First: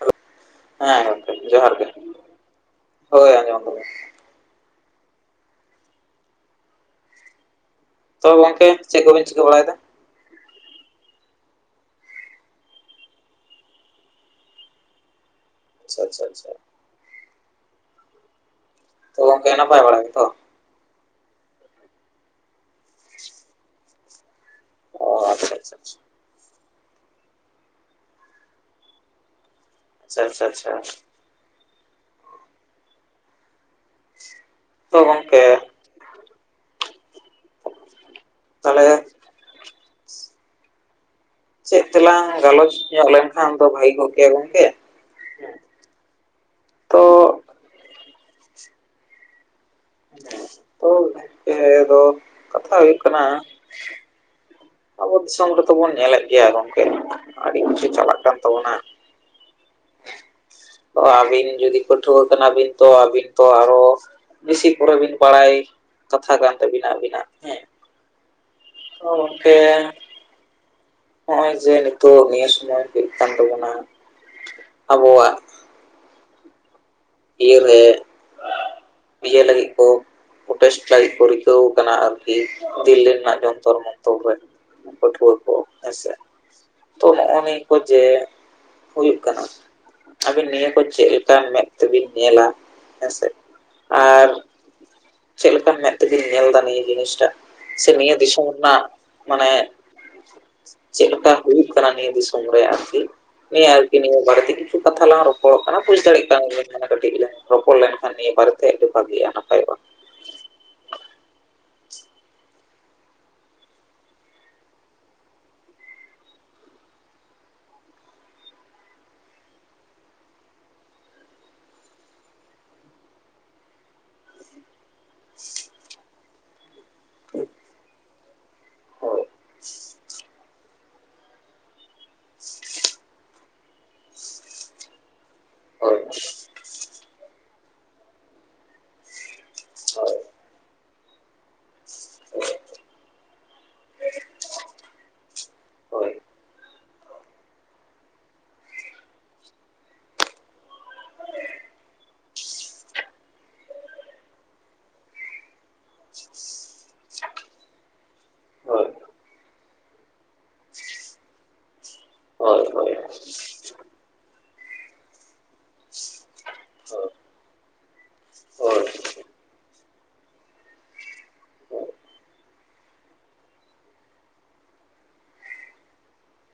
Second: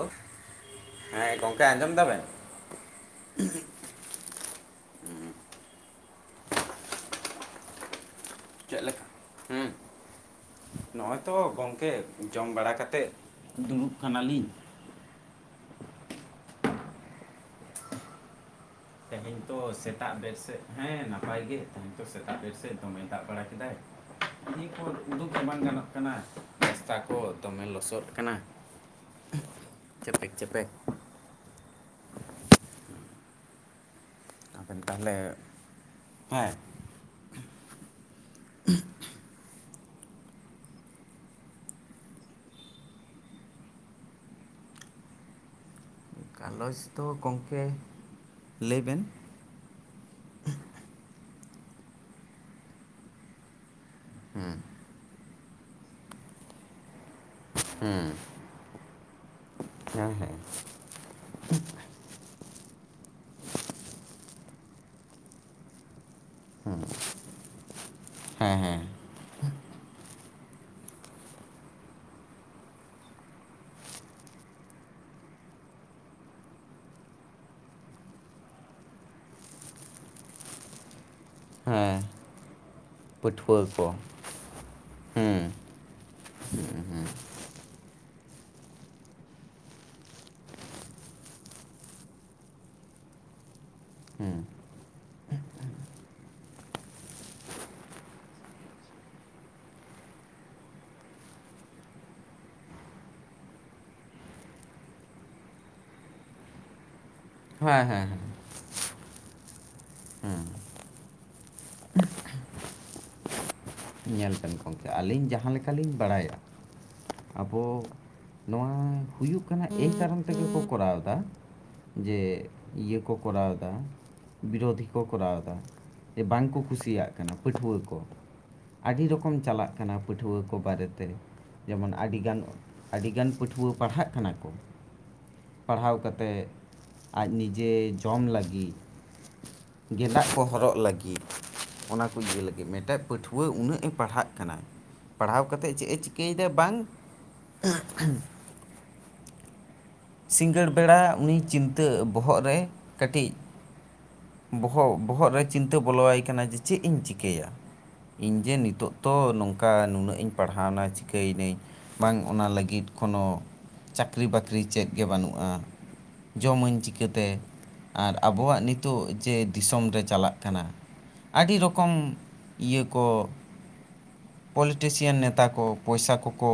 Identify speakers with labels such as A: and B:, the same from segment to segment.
A: Hello, ᱦᱮᱸ ᱜᱚᱝᱠᱮ ᱡᱚᱦᱟᱨ ᱜᱮ, ᱦᱳᱭ ᱟᱸᱡᱚᱢ ᱠᱟᱫᱟᱹᱧ᱾ ᱛᱚ ᱜᱚᱝᱠᱮ ᱪᱮᱫ
B: ᱞᱮᱠᱟ
A: ᱠᱚᱵᱮᱱ ᱪᱤᱠᱟᱹ ᱵᱟᱲᱟᱭᱫᱟ?
B: ᱦᱮᱸ ᱱᱚᱜᱼᱚᱭ ᱛᱚ ᱜᱚᱝᱠᱮ ᱡᱚᱢ ᱵᱟᱲᱟ ᱠᱟᱛᱮᱫ ᱫᱩᱲᱩᱵ ᱠᱟᱱᱟᱞᱤᱧ᱾
A: ᱟᱪᱪᱷᱟ ᱟᱪᱪᱷᱟ ᱟᱪᱪᱷᱟ᱾
B: ᱛᱮᱦᱮᱧ
A: ᱜᱚᱝᱠᱮ
B: ᱛᱚ
A: ᱱᱟᱯᱟᱭ ᱵᱟᱲᱟ
B: ᱥᱮᱛᱟᱜ
A: ᱜᱮᱛᱚ
B: ᱵᱮᱨ ᱥᱮᱫ ᱦᱮᱸ ᱱᱟᱯᱟᱭ ᱜᱮ ᱛᱮᱦᱮᱧ ᱛᱚ ᱥᱮᱛᱟᱜ ᱵᱮᱨ ᱥᱮᱫ ᱫᱚᱢᱮ ᱫᱟᱜ ᱵᱟᱲᱟ ᱠᱮᱫᱟᱭ, ᱠᱩᱞᱦᱤ ᱠᱷᱚᱡ
A: ᱚ
B: ᱩᱰᱩᱠ ᱜᱮ
A: ᱟᱪᱪᱷᱟ
B: ᱵᱟᱝ
A: ᱟᱪᱪᱷᱟ
B: ᱜᱟᱱᱚᱜ ᱠᱟᱱᱟ᱾ ᱨᱟᱥᱛᱟ ᱠᱚ ᱫᱚᱢᱮ ᱞᱚᱥᱚᱫ ᱠᱟᱱᱟ᱾
A: ᱟᱪᱪᱷᱟ
B: ᱪᱮᱯᱮᱠ
A: ᱟᱪᱪᱷᱟ
B: ᱪᱮᱯᱮᱠ
A: ᱟᱪᱪᱷᱟ᱾
B: ᱟᱵᱮᱱ
A: ᱛᱚ
B: ᱛᱟᱦᱚᱞᱮ
A: ᱜᱚᱝᱠᱮ
B: ᱦᱮᱸ᱾
A: [inaudible] ᱛᱟᱞᱦᱮ ᱪᱮᱫ ᱛᱮᱞᱟᱝ ᱜᱟᱞᱚᱪ ᱧᱚᱜ ᱞᱮᱱᱠᱷᱟᱱ ᱫᱚ ᱵᱷᱟᱜᱤ ᱠᱚᱜ ᱜᱮᱭᱟ ᱜᱚᱝᱠᱮ?
B: ᱜᱟᱞᱚᱪ
A: ᱛᱚ
B: ᱫᱚ ᱜᱚᱝᱠᱮ, ᱞᱟᱹᱭ ᱵᱮᱱ᱾
A: ᱛᱚ ᱮ ᱫᱚ ᱠᱟᱛᱷᱟ ᱦᱩᱭᱩᱜ ᱠᱟᱱᱟ
B: ᱦᱩᱸ
A: ᱟᱵᱚ ᱫᱤᱥᱚᱢ ᱨᱮᱫᱚ ᱵᱚᱱ ᱧᱮᱞᱮᱫ ᱜᱮᱭᱟ ᱜᱚᱝᱠᱮ ᱟᱹᱰᱤ ᱠᱤᱪᱷᱩ
B: ᱦᱮᱸ
A: ᱪᱟᱞᱟᱜ ᱠᱟᱱ ᱛᱟᱵᱚᱱᱟ᱾
B: ᱦᱮᱸ ᱦᱮᱸ᱾
A: ᱚ ᱟᱹᱵᱤᱱ ᱡᱩᱫᱤ ᱯᱟᱹᱴᱷᱩᱣᱟᱹ ᱠᱟᱱᱟᱵᱤᱱ ᱛᱚ ᱟᱹᱵᱤᱱ ᱛᱚ ᱟᱨᱦᱚ ᱵᱤᱥᱤ ᱠᱚᱨᱮ ᱵᱤᱱ ᱵᱟᱲᱟᱭ ᱠᱟᱛᱷᱟ ᱠᱟᱱ ᱛᱟᱹᱵᱤᱱᱟ ᱟᱹᱵᱤᱱᱟᱜ ᱦᱮᱸ᱾
B: ᱦᱮᱸ ᱦᱮᱸ᱾
A: ᱫᱚ ᱜᱚᱝᱠᱮ ᱦᱚᱸᱜᱼᱚᱭ ᱡᱮ ᱱᱤᱛᱚᱜ ᱱᱤᱭᱟᱹ ᱥᱩᱢᱚᱭ ᱦᱩᱭᱩᱜ ᱠᱟᱱ ᱛᱟᱵᱚᱱᱟ, ᱟᱵᱚᱣᱟᱜ ᱤᱭᱟᱹ ᱨᱮ ᱤᱭᱟᱹ ᱞᱟᱹᱜᱤᱫ ᱠᱚ ᱯᱳᱴᱮᱥᱴ ᱞᱟᱹᱜᱤᱫ ᱠᱚ ᱨᱤᱠᱟᱹᱣ ᱠᱟᱱᱟ
B: ᱦᱮᱸ
A: ᱟᱨ [unintelligible] ᱫᱤᱞᱞᱤ ᱨᱮᱱᱟᱜ
B: ᱯᱟᱹᱴᱷᱩᱣᱟᱹ
A: ᱡᱚᱱᱛᱚᱨ
B: ᱠᱚ
A: ᱢᱚᱱᱛᱚᱨ ᱨᱮᱱ ᱯᱟᱹᱴᱷᱩᱣᱟᱹ
B: ᱦᱮᱸ
A: ᱠᱚ ᱦᱮᱸᱥᱮ, ᱛᱚ ᱱᱚᱸᱜᱼᱱᱤᱭᱮ ᱠᱚ ᱡᱮ ᱦᱩᱭᱩᱜ ᱠᱟᱱᱟ, ᱟᱵᱤᱱ ᱱᱤᱭᱟᱹ ᱠᱚ ᱪᱮᱫᱞᱮᱠᱟ ᱢᱮᱫ ᱛᱮᱵᱤᱱ ᱧᱮᱞᱟ ᱦᱮᱸᱥᱮ, ᱟᱨ
B: ᱦᱮᱸ
A: ᱪᱮᱫ ᱞᱮᱠᱟ ᱢᱮᱫ ᱛᱮᱵᱤᱱ ᱧᱮᱞ ᱫᱟ ᱱᱤᱭᱟᱹ ᱡᱤᱱᱤᱥᱴᱟᱜ? ᱥᱮ ᱱᱤᱭᱟᱹ ᱫᱤᱥᱚᱢ ᱨᱮᱱᱟᱜ ᱢᱟᱱᱮ ᱪᱮᱫᱞᱮᱠᱟ ᱦᱩᱭᱩᱜ ᱠᱟᱱᱟ ᱱᱤᱭᱟᱹ ᱫᱤᱥᱚᱢ ᱨᱮ ᱟᱨᱠᱤ, ᱦᱳᱭ ᱟᱨᱠᱤ ᱱᱤᱭᱟᱹ ᱵᱟᱨᱮᱛᱮ ᱟᱹᱰᱤ ᱠᱤᱪᱷᱩ ᱠᱟᱛᱷᱟ ᱞᱟᱝ ᱨᱚᱯᱚᱲᱚᱜ-ᱟ ᱵᱩᱡ ᱫᱟᱲᱮᱜ ᱠᱟᱱ ᱱᱤᱭᱮ ᱠᱟᱹᱴᱤᱡ ᱞᱟᱝ ᱨᱚᱯᱚᱲ
B: ᱦᱮᱸ ᱦᱮᱸ
A: ᱞᱮᱱᱠᱷᱟᱱ
B: ᱦᱮᱸ
A: ᱱᱤᱭᱟᱹ ᱵᱟᱨᱮᱛᱮ ᱟᱹᱰᱤ ᱵᱷᱟᱹᱜᱤᱜᱼᱟ ᱱᱟᱯᱟᱭᱚᱜ-ᱟ᱾ [unintelligible]
B: ᱧᱮᱞ ᱵᱮᱱ ᱜᱚᱝᱠᱮ ᱟᱹᱞᱤᱧ ᱡᱟᱦᱟᱸ ᱞᱮᱠᱟᱞᱤᱧ ᱵᱟᱲᱟᱭᱟ ᱟᱵᱚ ᱱᱚᱣᱟ ᱦᱩᱭᱩᱜ ᱠᱟᱱᱟ ᱮᱭ ᱠᱟᱨᱚᱱ ᱛᱮᱜᱮ ᱠᱚ ᱠᱚᱨᱟᱣ ᱫᱟ, ᱡᱮ ᱤᱭᱟᱹ ᱠᱚ ᱠᱚᱨᱟᱣ ᱫᱟ ᱵᱤᱨᱳᱫᱷᱤ ᱠᱚ ᱠᱚᱨᱟᱣ ᱫᱟ, ᱡᱮ ᱵᱟᱝᱠᱚ ᱠᱩᱥᱤᱭᱟᱜ ᱠᱟᱱᱟ ᱯᱟᱹᱴᱷᱣᱟᱹ ᱠᱚ, ᱟᱹᱰᱤ
A: ᱦᱳᱭ
B: ᱨᱚᱠᱚᱢ ᱪᱟᱞᱟᱜ ᱠᱟᱱᱟ ᱯᱟᱹᱴᱷᱣᱟᱹ ᱠᱚ ᱵᱟᱨᱮᱛᱮ, ᱡᱮᱢᱚᱱ ᱟᱹᱰᱤᱜᱟᱱ ᱟᱹᱰᱤᱜᱟᱱ ᱯᱟᱹᱴᱷᱣᱟᱹ ᱯᱟᱲᱦᱟᱜ ᱠᱟᱱᱟ ᱠᱚ, ᱯᱟᱲᱦᱟᱣ
A: ᱦᱳᱭ
B: ᱠᱟᱛᱮ ᱟᱡ ᱱᱤᱡᱮ ᱡᱚᱢ ᱞᱟᱹᱜᱤᱫ, ᱜᱮᱸᱫᱟᱜ ᱠᱚ ᱦᱚᱨᱚᱜ ᱞᱟᱹᱜᱤᱫ ᱚᱱᱟ ᱠᱚ ᱤᱭᱟᱹ ᱞᱟᱹᱜᱤᱫ ᱢᱮᱴᱟᱡ ᱯᱟᱹᱴᱷᱣᱟᱹ ᱩᱱᱟᱹᱜ ᱮ ᱯᱟᱲᱦᱟᱜ ᱠᱟᱱᱟᱭ ᱯᱟᱲᱦᱟᱣ ᱠᱟᱛᱮᱫ ᱪᱮᱫ ᱮ
A: ᱦᱳᱭ
B: ᱪᱤᱠᱟᱹᱭ ᱫᱟ ᱵᱟᱝ ᱥᱤᱸᱜᱟᱹᱲ ᱵᱮᱲᱟ ᱩᱱᱤ ᱪᱤᱱᱛᱟᱹ ᱵᱚᱦᱚᱜ ᱨᱮ ᱠᱟᱹᱴᱤᱡ ᱵᱚᱦᱚᱜ ᱵᱚᱦᱚᱜ ᱨᱮ ᱪᱤᱱᱛᱟᱹ ᱵᱚᱞᱚᱣᱟᱭ ᱠᱟᱱᱟ ᱡᱮ ᱪᱮᱫ ᱤᱧ ᱪᱤᱠᱟᱹᱭᱟ, ᱤᱧ ᱡᱮ
A: ᱦᱳᱭ
B: ᱱᱤᱛᱚᱜ ᱛᱚ ᱱᱚᱝᱠᱟ ᱱᱩᱱᱟᱹᱜ ᱤᱧ ᱯᱟᱲᱦᱟᱣᱱᱟ ᱪᱤᱠᱟᱹᱭ ᱱᱟᱹᱧ ᱵᱟᱝ ᱚᱱᱟ
A: ᱦᱳᱭ ᱦᱳᱭ
B: ᱞᱟᱹᱜᱤᱫ
A: ᱦᱳᱭ
B: ᱠᱳᱱᱳ ᱪᱟᱠᱨᱤ ᱵᱟᱠᱨᱤ ᱪᱮᱫ ᱜᱮ ᱵᱟᱹᱱᱩᱜᱼᱟ, ᱡᱚᱢᱟᱹᱧ ᱪᱤᱠᱟᱹᱛᱮ? ᱟᱨ ᱟᱵᱚᱣᱟᱜ
A: ᱦᱳᱭ
B: ᱱᱤᱛᱚᱜ ᱡᱮ ᱫᱤᱥᱚᱢ ᱨᱮ ᱪᱟᱞᱟᱜ ᱠᱟᱱᱟ, ᱟᱹᱰᱤ ᱨᱚᱠᱚᱢ ᱤᱭᱟᱹ ᱠᱚ ᱯᱚᱞᱤᱴᱤᱥᱤᱭᱟᱱ ᱱᱮᱛᱟ ᱠᱚ ᱯᱚᱭᱥᱟ ᱠᱚᱠᱚ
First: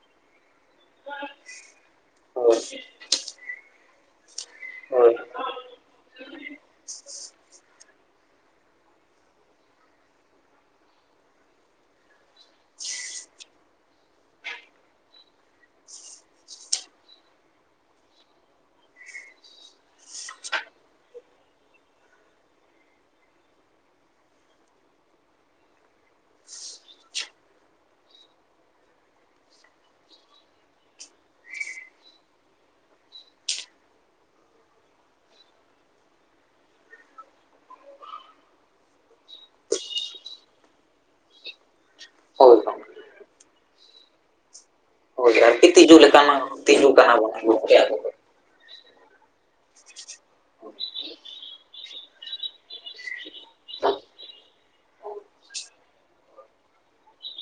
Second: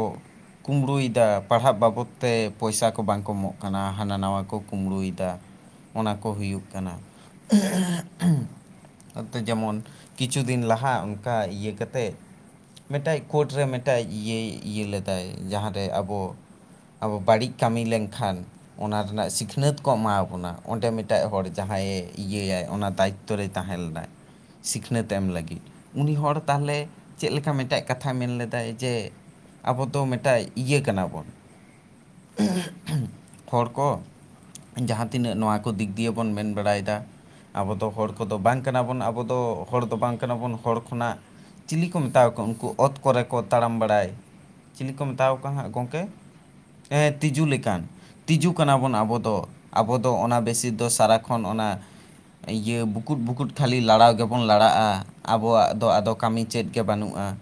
B: ᱠᱩᱢᱵᱽᱲᱩᱭ ᱫᱟ ᱯᱟᱲᱦᱟᱜ ᱵᱟᱵᱚᱫ ᱛᱮ
A: ᱦᱳᱭ
B: ᱯᱚᱭᱥᱟ ᱠᱚ ᱵᱟᱝ ᱠᱚ ᱮᱢᱚᱜ ᱠᱟᱱᱟ ᱦᱟᱸᱱᱟ ᱱᱟᱣᱟ ᱠᱚ ᱠᱩᱢᱵᱲᱩᱭ ᱫᱟ, ᱚᱱᱟ ᱠᱚ ᱦᱩᱭᱩᱜ ᱠᱟᱱᱟ ᱛᱚ ᱡᱮᱢᱚᱱ ᱠᱤᱪᱷᱩ ᱫᱤᱱ ᱞᱟᱦᱟ ᱚᱱᱠᱟ ᱤᱭᱟᱹ ᱠᱟᱛᱮᱜ ᱢᱮᱴᱟᱡ ᱠᱳᱴ ᱨᱮ ᱢᱮᱴᱮᱡ ᱤᱭᱟᱹᱭ ᱤᱭᱟᱹ ᱞᱮᱫᱟᱭ ᱡᱟᱦᱟᱸᱨᱮ ᱟᱵᱚ ᱟᱵᱚ ᱵᱟᱹᱲᱤᱡ ᱠᱟᱹᱢᱤ ᱞᱮᱱᱠᱷᱟᱱ ᱚᱱᱟ ᱨᱮᱱᱟᱜ ᱥᱤᱠᱷᱱᱟᱹᱛ ᱠᱚ ᱮᱢᱟ ᱵᱚᱱᱟ ᱚᱸᱰᱮ ᱢᱮᱴᱟᱡ ᱦᱚᱲ ᱡᱟᱦᱟᱸᱭᱮ ᱤᱭᱟᱹᱟᱭ ᱚᱱᱟ ᱫᱟᱭᱤᱛ ᱛᱚ ᱨᱮᱭ ᱛᱟᱦᱮᱸ ᱞᱮᱱᱟᱭ ᱥᱤᱠᱷᱱᱟᱹᱛ ᱮᱢ ᱞᱟᱹᱜᱤᱫ᱾ ᱩᱱᱤ ᱦᱚᱲ ᱛᱟᱦᱚᱞᱮ ᱪᱮᱫ ᱞᱮᱠᱟ ᱢᱤᱴᱟᱡ ᱠᱟᱛᱷᱟᱭ ᱢᱮᱱ ᱞᱮᱫᱟᱭ ᱡᱮ ᱟᱵᱚ ᱫᱚ ᱢᱮᱴᱟᱡ ᱤᱭᱟᱹ ᱠᱟᱱᱟ ᱵᱚᱱ, ᱦᱚᱲ ᱠᱚ ᱡᱟᱦᱟᱸ ᱛᱤᱱᱟᱹᱜ ᱱᱚᱣᱟ ᱠᱚ ᱫᱤᱠ ᱫᱤᱭᱮ ᱵᱚᱱ ᱢᱮᱱ ᱵᱟᱲᱟᱭ ᱫᱟ ᱟᱵᱚ ᱫᱚ ᱦᱚᱲ ᱠᱚᱫᱚ ᱵᱟᱝ ᱠᱟᱱᱟ ᱵᱚᱱ ᱟᱵᱚ ᱫᱚ ᱦᱚᱲ ᱫᱚ ᱵᱟᱝ ᱠᱟᱱᱟ ᱵᱚᱱ ᱦᱚᱲ ᱠᱷᱚᱱᱟᱜ ᱪᱤᱞᱤ ᱠᱚ ᱢᱮᱛᱟᱣ ᱠᱚᱣᱟ
A: ᱦᱳᱭ
B: ᱩᱱᱠᱩ
A: ᱦᱳᱭ
B: ᱚᱛ ᱠᱚᱨᱮ ᱠᱚ ᱛᱟᱲᱟᱢ ᱵᱟᱲᱟᱭ, ᱪᱤᱞᱤ ᱠᱚ ᱢᱮᱛᱟᱣ
A: ᱦᱳᱭ
B: ᱠᱚᱣᱟ
A: ᱟᱨᱠᱤ
B: ᱦᱟᱸᱜ
A: ᱛᱤᱡᱩ
B: ᱜᱚᱝᱠᱮ?
A: ᱞᱮᱠᱟᱱᱟᱜ ᱛᱤᱡᱩ ᱠᱟᱱᱟ
B: ᱦᱮᱸ
A: ᱵᱚᱱ
B: ᱛᱤᱡᱩ
A: ᱜᱚᱢᱠᱮ
B: ᱞᱮᱠᱟᱱ
A: ᱟᱵᱚ ᱫᱚ
B: ᱾ ᱛᱤᱡᱩ ᱠᱟᱱᱟ ᱵᱚᱱ ᱟᱵᱚ ᱫᱚ, ᱟᱵᱚ ᱫᱚ ᱚᱱᱟ ᱵᱮᱥᱤ ᱫᱚ ᱥᱟᱨᱟ ᱠᱷᱚᱱ ᱚᱱᱟ ᱤᱭᱟᱹ ᱵᱩᱠᱩᱴ ᱵᱩᱠᱩᱴ ᱠᱷᱟᱹᱞᱤ ᱞᱟᱲᱟᱣ ᱜᱮᱵᱚᱱ ᱞᱟᱲᱟᱜᱼᱟ ᱟᱵᱚᱣᱟᱜ ᱫᱚ ᱟᱫᱚ ᱠᱟᱢᱤ ᱪᱮᱫ ᱜᱮ ᱵᱟᱹᱱᱩᱜᱼᱟ ᱾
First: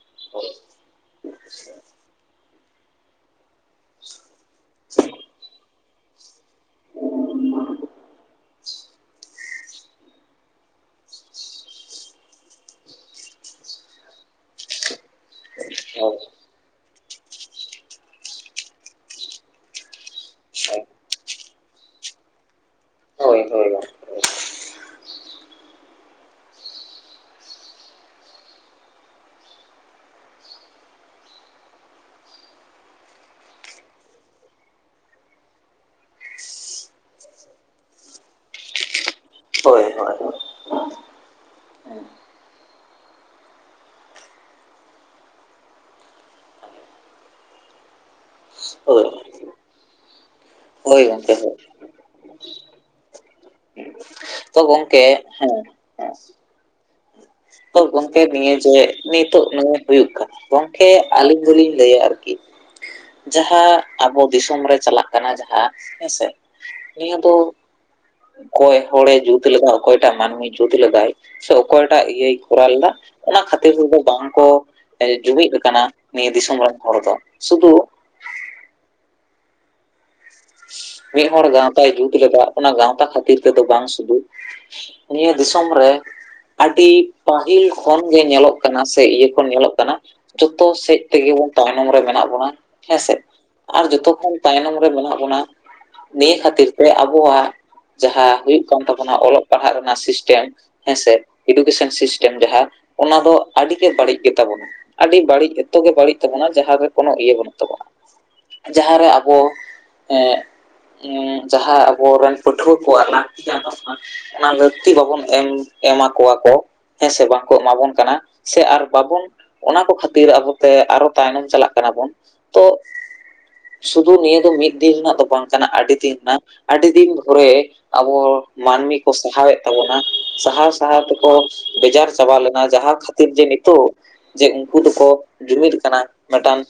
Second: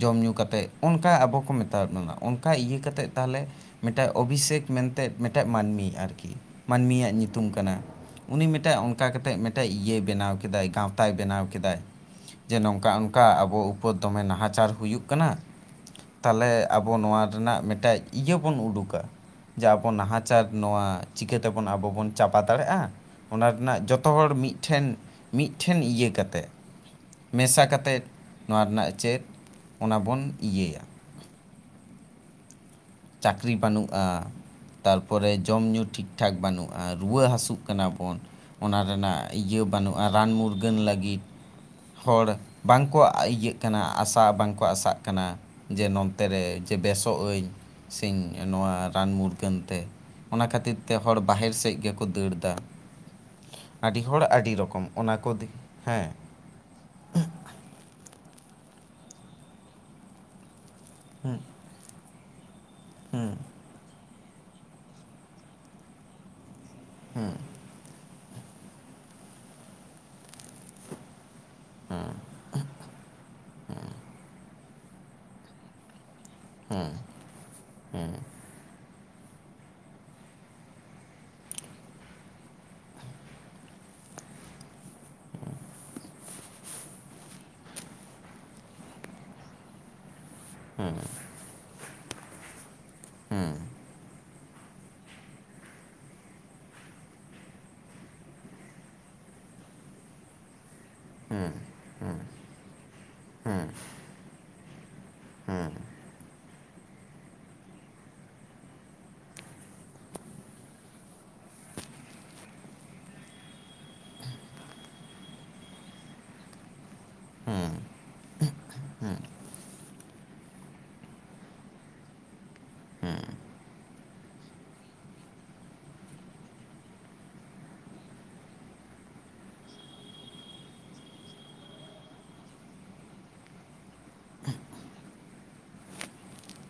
B: ᱡᱚᱢ ᱧᱩ ᱠᱟᱛᱮᱫ ᱚᱱᱠᱟ ᱟᱵᱚ ᱠᱚ ᱢᱮᱛᱟᱣᱟᱫ ᱵᱚᱱᱟ ᱚᱝᱠᱟ ᱤᱭᱟᱹ ᱠᱟᱛᱮᱫ ᱛᱟᱦᱚᱞᱮ ᱢᱤᱫᱴᱟᱜ ᱚᱵᱷᱤᱥᱮᱠ ᱢᱮᱱᱛᱮᱫ ᱢᱮᱴᱟᱡ ᱢᱟᱹᱱᱢᱤ ᱟᱨᱠᱤ ᱢᱟᱹᱱᱢᱤᱭᱟᱜ ᱧᱩᱛᱩᱢ ᱠᱟᱱᱟ ᱾ ᱩᱱᱤ ᱢᱮᱴᱟᱡ ᱚᱱᱠᱟ ᱠᱟᱛᱮᱫ ᱢᱮᱴᱟᱡ ᱤᱭᱟᱹᱭ ᱵᱮᱱᱟᱣ ᱠᱮᱫᱟᱭ ᱜᱟᱶᱛᱟᱭ ᱵᱮᱱᱟᱣ ᱠᱮᱫᱟᱭ ᱾ ᱡᱮ ᱱᱚᱝᱠᱟ ᱚᱱᱠᱟ ᱟᱵᱚ ᱩᱯᱚᱨ ᱫᱚᱢᱮ ᱱᱟᱦᱟᱪᱟᱨ ᱦᱩᱭᱩᱜ ᱠᱟᱱᱟ, ᱛᱟᱦᱚᱞᱮ ᱟᱵᱚ ᱱᱚᱣᱟ ᱨᱮᱱᱟᱜ ᱢᱮᱴᱟᱡ ᱤᱭᱟᱹ ᱵᱚᱱ ᱩᱰᱩᱠᱟ ᱾ ᱡᱮ ᱟᱵᱚ ᱱᱟᱦᱟᱪᱟᱨ ᱱᱚᱣᱟ ᱪᱤᱠᱟᱹ ᱛᱮᱵᱚᱱ ᱟᱵᱚ ᱵᱚᱱ ᱪᱟᱯᱟ ᱫᱟᱲᱮᱜᱼᱟ?
A: ᱦᱳᱭ ᱦᱳᱭ
B: ᱚᱱᱟ
A: ᱦᱳᱭ
B: ᱨᱮᱱᱟᱜ ᱡᱚᱛᱚ ᱦᱚᱲ ᱢᱤᱫ ᱴᱷᱮᱱ ᱢᱤᱫ ᱴᱷᱮᱱ ᱤᱭᱟᱹ ᱠᱟᱛᱮᱫ ᱢᱮᱥᱟ ᱠᱟᱛᱮᱫ ᱱᱚᱣᱟ ᱨᱮᱱᱟᱜ ᱪᱮᱫ ᱚᱱᱟ ᱵᱚᱱ ᱤᱭᱟᱹᱭᱟ ᱾ ᱪᱟᱹᱠᱷᱨᱤ ᱵᱟᱹᱱᱩᱜᱼᱟ᱾ ᱛᱟᱨᱯᱚᱨᱮ ᱡᱚᱢ ᱧᱩ ᱴᱷᱤᱠ ᱴᱷᱟᱠ ᱵᱟᱹᱱᱩᱜᱼᱟ᱾ ᱨᱩᱣᱟᱹ ᱦᱟᱹᱥᱩᱜ ᱠᱟᱱᱟ ᱵᱚᱱ ᱚᱱᱟ ᱨᱮᱱᱟᱜ ᱤᱭᱟᱹ
A: ᱦᱳᱭ
B: ᱵᱟᱹᱱᱩᱜᱼᱟ
A: ᱦᱳᱭ
B: ᱨᱟᱱ ᱢᱩᱨᱜᱟᱹᱱ ᱞᱟᱹᱜᱤᱫ ᱾ ᱦᱚᱲ ᱵᱟᱝᱠᱚ ᱟ ᱤᱭᱟᱹᱜ ᱠᱟᱱᱟ ᱟᱥᱟ ᱵᱟᱝ ᱠᱚ ᱟᱥᱟᱜ ᱠᱟᱱᱟ ᱾ ᱡᱮ ᱱᱚᱱᱛᱮ ᱨᱮ ᱡᱮ ᱵᱮᱥᱚᱜ ᱟᱹᱧ ᱾ ᱥᱮᱧ ᱱᱚᱣᱟ
A: ᱦᱳᱭ
B: ᱨᱟᱱ ᱢᱩᱨᱜᱟᱹᱱ ᱛᱮ ᱚᱱᱟ ᱠᱷᱟᱹᱛᱤᱨ ᱛᱮ
A: ᱦᱳᱭ
B: ᱦᱚᱲ
A: ᱜᱚᱢᱠᱮ
B: ᱵᱟᱦᱮᱨ
A: ᱦᱳᱭ
B: ᱥᱮᱫ ᱜᱮ ᱠᱚ ᱫᱟᱹᱲ ᱫᱟ, ᱟᱹᱰᱤ ᱦᱚᱲ ᱟᱹᱰᱤ
A: ᱛᱚ
B: ᱨᱚᱠᱚᱢ
A: ᱜᱚᱢᱠᱮ
B: ᱚᱱᱟ ᱠᱚ
A: ᱦᱮᱸ
B: ᱦᱮᱸ ᱾
A: ᱛᱚ ᱜᱚᱝᱠᱮ ᱱᱤᱭᱟᱹ ᱡᱮ ᱱᱤᱛᱚᱜ ᱢᱮᱱ ᱦᱩᱭᱩᱜ ᱠᱟᱱᱟ ᱜᱚᱝᱠᱮ ᱟᱹᱞᱤᱧ ᱫᱚᱞᱤᱧ ᱞᱟᱹᱭᱟ ᱟᱨᱠᱤ ᱡᱟᱦᱟᱸ ᱟᱵᱚ ᱫᱤᱥᱚᱢ ᱨᱮ ᱪᱟᱞᱟᱜ ᱠᱟᱱᱟ ᱡᱟᱦᱟᱸ ᱦᱮᱸ ᱥᱮ! ᱱᱤᱭᱟᱹ ᱫᱚ ᱚᱠᱚᱭ ᱦᱚᱲᱮ ᱡᱩᱛ ᱞᱮᱫᱟ ᱚᱠᱚᱭᱴᱟᱜ ᱢᱟᱹᱱᱢᱤ ᱡᱩᱛ ᱞᱮᱫᱟᱭ? ᱥᱮ ᱚᱠᱚᱭᱴᱟᱜ ᱤᱭᱟᱹᱭ ᱠᱚᱨᱟᱣ ᱞᱮᱫᱟ ᱚᱱᱟ ᱠᱷᱟᱹᱛᱤᱨ ᱫᱚ ᱵᱟᱝ ᱠᱚ ᱮ ᱡᱩᱢᱤᱫ ᱟᱠᱟᱱᱟ ᱾ ᱱᱤᱭᱟᱹ ᱫᱤᱥᱚᱢ ᱨᱮᱱ ᱦᱚᱲ ᱫᱚ, ᱥᱩᱫᱩ ᱢᱤᱜᱦᱚᱲ ᱜᱟᱶᱛᱟᱭ ᱡᱩᱛ ᱞᱮᱫᱟ ᱚᱱᱟ ᱜᱟᱶᱛᱟ ᱠᱷᱟᱹᱛᱤᱨ ᱛᱮᱫᱚ ᱵᱟᱝ ᱥᱩᱫᱩ ᱱᱤᱭᱟᱹ ᱫᱤᱥᱚᱢ ᱨᱮ ᱟᱰᱤ ᱯᱟᱹᱦᱤᱞ ᱠᱷᱚᱱ ᱜᱮ ᱧᱮᱞᱚᱜ ᱠᱟᱱᱟ ᱥᱮ ᱤᱭᱟᱹ ᱠᱷᱚᱱ ᱧᱮᱞᱚᱜ ᱠᱟᱱᱟ ᱡᱚᱛᱚ ᱥᱮᱫ ᱛᱮᱜᱮ ᱵᱚᱱ ᱛᱟᱭᱱᱚᱢ ᱨᱮ ᱢᱮᱱᱟᱜ ᱵᱚᱱᱟ ᱦᱮᱸᱥᱮ ᱾
B: ᱦᱮᱸ ᱾
A: ᱟᱨ ᱡᱚᱛᱚ ᱠᱷᱚᱱ ᱛᱟᱭᱱᱚᱢ ᱨᱮ ᱢᱮᱱᱟᱜ ᱵᱚᱱᱟ ᱱᱤᱭᱟᱹ ᱠᱷᱟᱹᱛᱤᱨ ᱛᱮ ᱟᱵᱚᱣᱟᱜ ᱡᱟᱦᱟᱸ ᱦᱩᱭᱩᱜ ᱠᱟᱱ ᱛᱟᱵᱚᱱᱟ ᱚᱞᱚᱜ ᱯᱟᱲᱦᱟᱜ ᱨᱮᱱᱟᱜ ᱥᱤᱥᱴᱮᱢ ᱾ ᱦᱮᱸᱥᱮ ᱮᱰᱩᱠᱮᱥᱚᱱ ᱥᱤᱥᱴᱮᱢ ᱡᱟᱦᱟᱸ ᱚᱱᱟ ᱫᱚ ᱟᱹᱰᱤ ᱜᱮ ᱵᱟᱹᱲᱤᱡ ᱜᱮ ᱛᱟᱵᱚᱱᱟ᱾ ᱟᱰᱤ ᱵᱟᱹᱲᱤᱡ ᱮᱛᱚ ᱜᱮ ᱵᱟᱹᱲᱤᱡ ᱛᱟᱵᱚᱱᱟ ᱡᱟᱦᱟᱸ ᱨᱮ ᱠᱳᱱᱳ ᱤᱭᱟᱹ ᱵᱟᱹᱱᱩᱜ ᱛᱟᱵᱚᱱᱟ ᱾ ᱡᱟᱦᱟᱸ ᱨᱮ ᱟᱵᱚ ᱮ ᱡᱟᱦᱟᱸ ᱟᱵᱚ ᱨᱮᱱ ᱯᱟᱹᱴᱷᱩᱣᱟᱹ ᱠᱚ ᱟᱱᱟᱜ [inaudible] ᱚᱱᱟ ᱞᱟᱹᱠᱛᱤ ᱵᱟᱵᱚᱱ ᱮᱢ ᱮᱢᱟ ᱠᱚᱣᱟ ᱠᱚ ᱾ ᱦᱮᱸ ᱥᱮ ᱵᱟᱝᱠᱚ ᱮᱢᱟᱵᱚᱱ ᱠᱟᱱᱟ ᱥᱮ ᱟᱨ ᱵᱟᱵᱚᱱ ᱚᱱᱟ ᱠᱚ ᱠᱷᱟᱹᱛᱤᱨ ᱟᱵᱚᱛᱮ ᱟᱨᱚ ᱛᱟᱭᱱᱚᱢ ᱪᱟᱞᱟᱜ ᱠᱟᱱᱟ ᱵᱚᱱ, ᱛᱚ ᱥᱩᱫᱩ ᱱᱤᱭᱟᱹ ᱫᱚ ᱢᱤᱫ ᱫᱤᱱ ᱨᱮᱱᱟᱜ ᱫᱚ ᱵᱟᱝ ᱠᱟᱱᱟ ᱟᱹᱰᱤ ᱫᱤᱱ ᱨᱮᱱᱟᱜ ᱟᱹᱰᱤ ᱫᱤᱱ ᱫᱷᱚᱨᱮ ᱟᱵᱚ ᱢᱟᱹᱱᱢᱤ ᱠᱚ ᱥᱟᱦᱟᱣᱮᱫ ᱛᱟᱵᱚᱱᱟ ᱥᱟᱦᱟᱣ ᱥᱟᱦᱟᱣ ᱛᱮᱠᱚ ᱵᱮᱡᱟᱨ ᱪᱟᱵᱟ ᱞᱮᱱᱟ ᱡᱟᱦᱟᱸ ᱠᱷᱟᱹ ᱛᱤᱨ ᱡᱮ ᱱᱤᱛᱚᱜ ᱡᱮ ᱩᱝᱠᱩ ᱫᱚᱠᱚ ᱡᱩᱢᱤᱫ ᱠᱟᱱᱟ ᱢᱤᱫᱴᱟᱝ